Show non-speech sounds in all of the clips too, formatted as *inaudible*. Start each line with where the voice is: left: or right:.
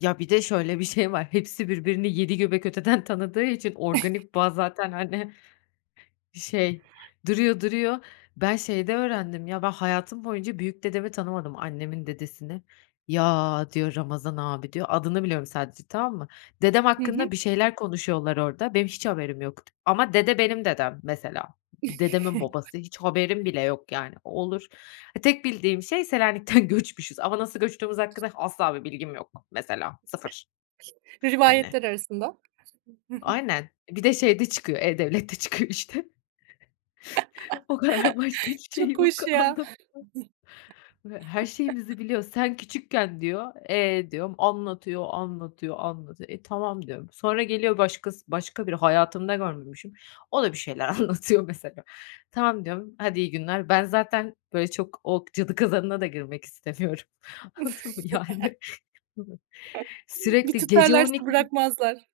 left: Ya, bir de şöyle bir şey var, hepsi birbirini yedi göbek öteden tanıdığı için, organik bağ
right: *chuckles*
left: zaten hani şey, duruyor duruyor. Ben şeyde öğrendim ya: Ben hayatım boyunca büyük dedemi tanımadım, annemin dedesini. "Ya" diyor, "Ramazan abi" diyor. Adını biliyorum sadece, tamam mı? Dedem
right: Hı hı.
left: hakkında bir şeyler konuşuyorlar orada, benim hiç haberim yok. Ama dede benim dedem, mesela. D dedemin
right: *chuckles*
left: babası, hiç haberim bile yok yani, o olur. Ha tek bildiğim şey Selanik'ten göçmüşüz ama nasıl göçtüğümüz hakkında asla bir bilgim yok, mesela, sıfır. Hani.
right: Rivayetler arasında. *chuckles*
left: Aynen. E, bir de şeyde çıkıyor, e-Devlet'te çıkıyor işte. *chuckles* O kadar başka
right: *chuckles*
left: hiçbir şey
right: Çok
left: yok,
right: hoş ya.
left: anlatacağım. Ve her
right: *chuckles*
left: şeyimizi biliyor. "Sen küçükken" diyor, "eee," diyorum, anlatıyor, anlatıyor, anlatıyor... "E tamam" diyorum. Sonra geliyor başkası, başka biri hayatımda görmemişim. O da bir şeyler anlatıyor mesela. "Tamam" diyorum, "hadi iyi günler." Ben zaten böyle çok o cadı kazanına da girmek istemiyorum. Anladın mı?
right: *chuckles*
left: Yani...
right: *chuckles* Bir
left: Sürekli gece on
right: tutarlarsa
left: ikide
right: bırakmazlar.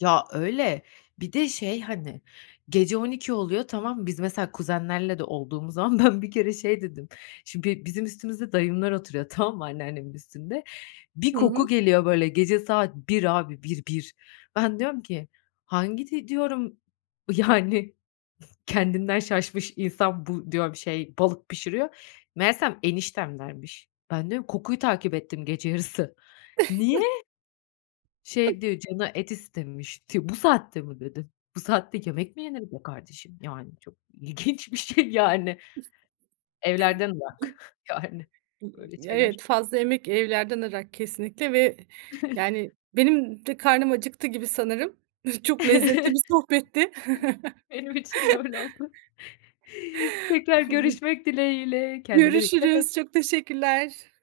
left: Ya, öyle. Bir de, şey, hani, gece 00.00 oluyor, tamam mı? Biz mesela kuzenlerle de olduğumuz zaman ben bir kere şey dedim, şimdi be bizim üstümüzde dayımlar oturuyor tamam mı? Anneannemin üstünde. Bir
right: Hı
left: koku
right: hı.
left: geliyor böyle gece saat 01.00 abi, 1 1! Ben diyorum ki, hangi de diyorum, yani kendinden şaşmış insan bu diyorum şey, balık pişiriyor. Meğersem eniştemlermiş. Ben diyorum: Kokuyu takip ettim gece yarısı. Niye?
right: *chuckles*
left: Şey diyor, canı et istemişti. "Bu saatte mi?" dedim. Bu saatte yemek mi yener be kardeşim? Yani çok ilginç bir şey yani. Evlerden ırak *chuckles* yani. Böyle şeyler...
right: Evet, fazla yemek evlerden ırak, kesinlikle ve yani
left: *chuckles*
right: benim de karnım acıktı gibi sanırım. Çok
left: *chuckles* Hı
right: lezzetli
left: hı.
right: bir sohbetti. *chuckles*
left: Benim için de öyle oldu. Tekrar görüşmek dileğiyle, kendine dikkat et.
right: Görüşürüz, çok teşekkürler.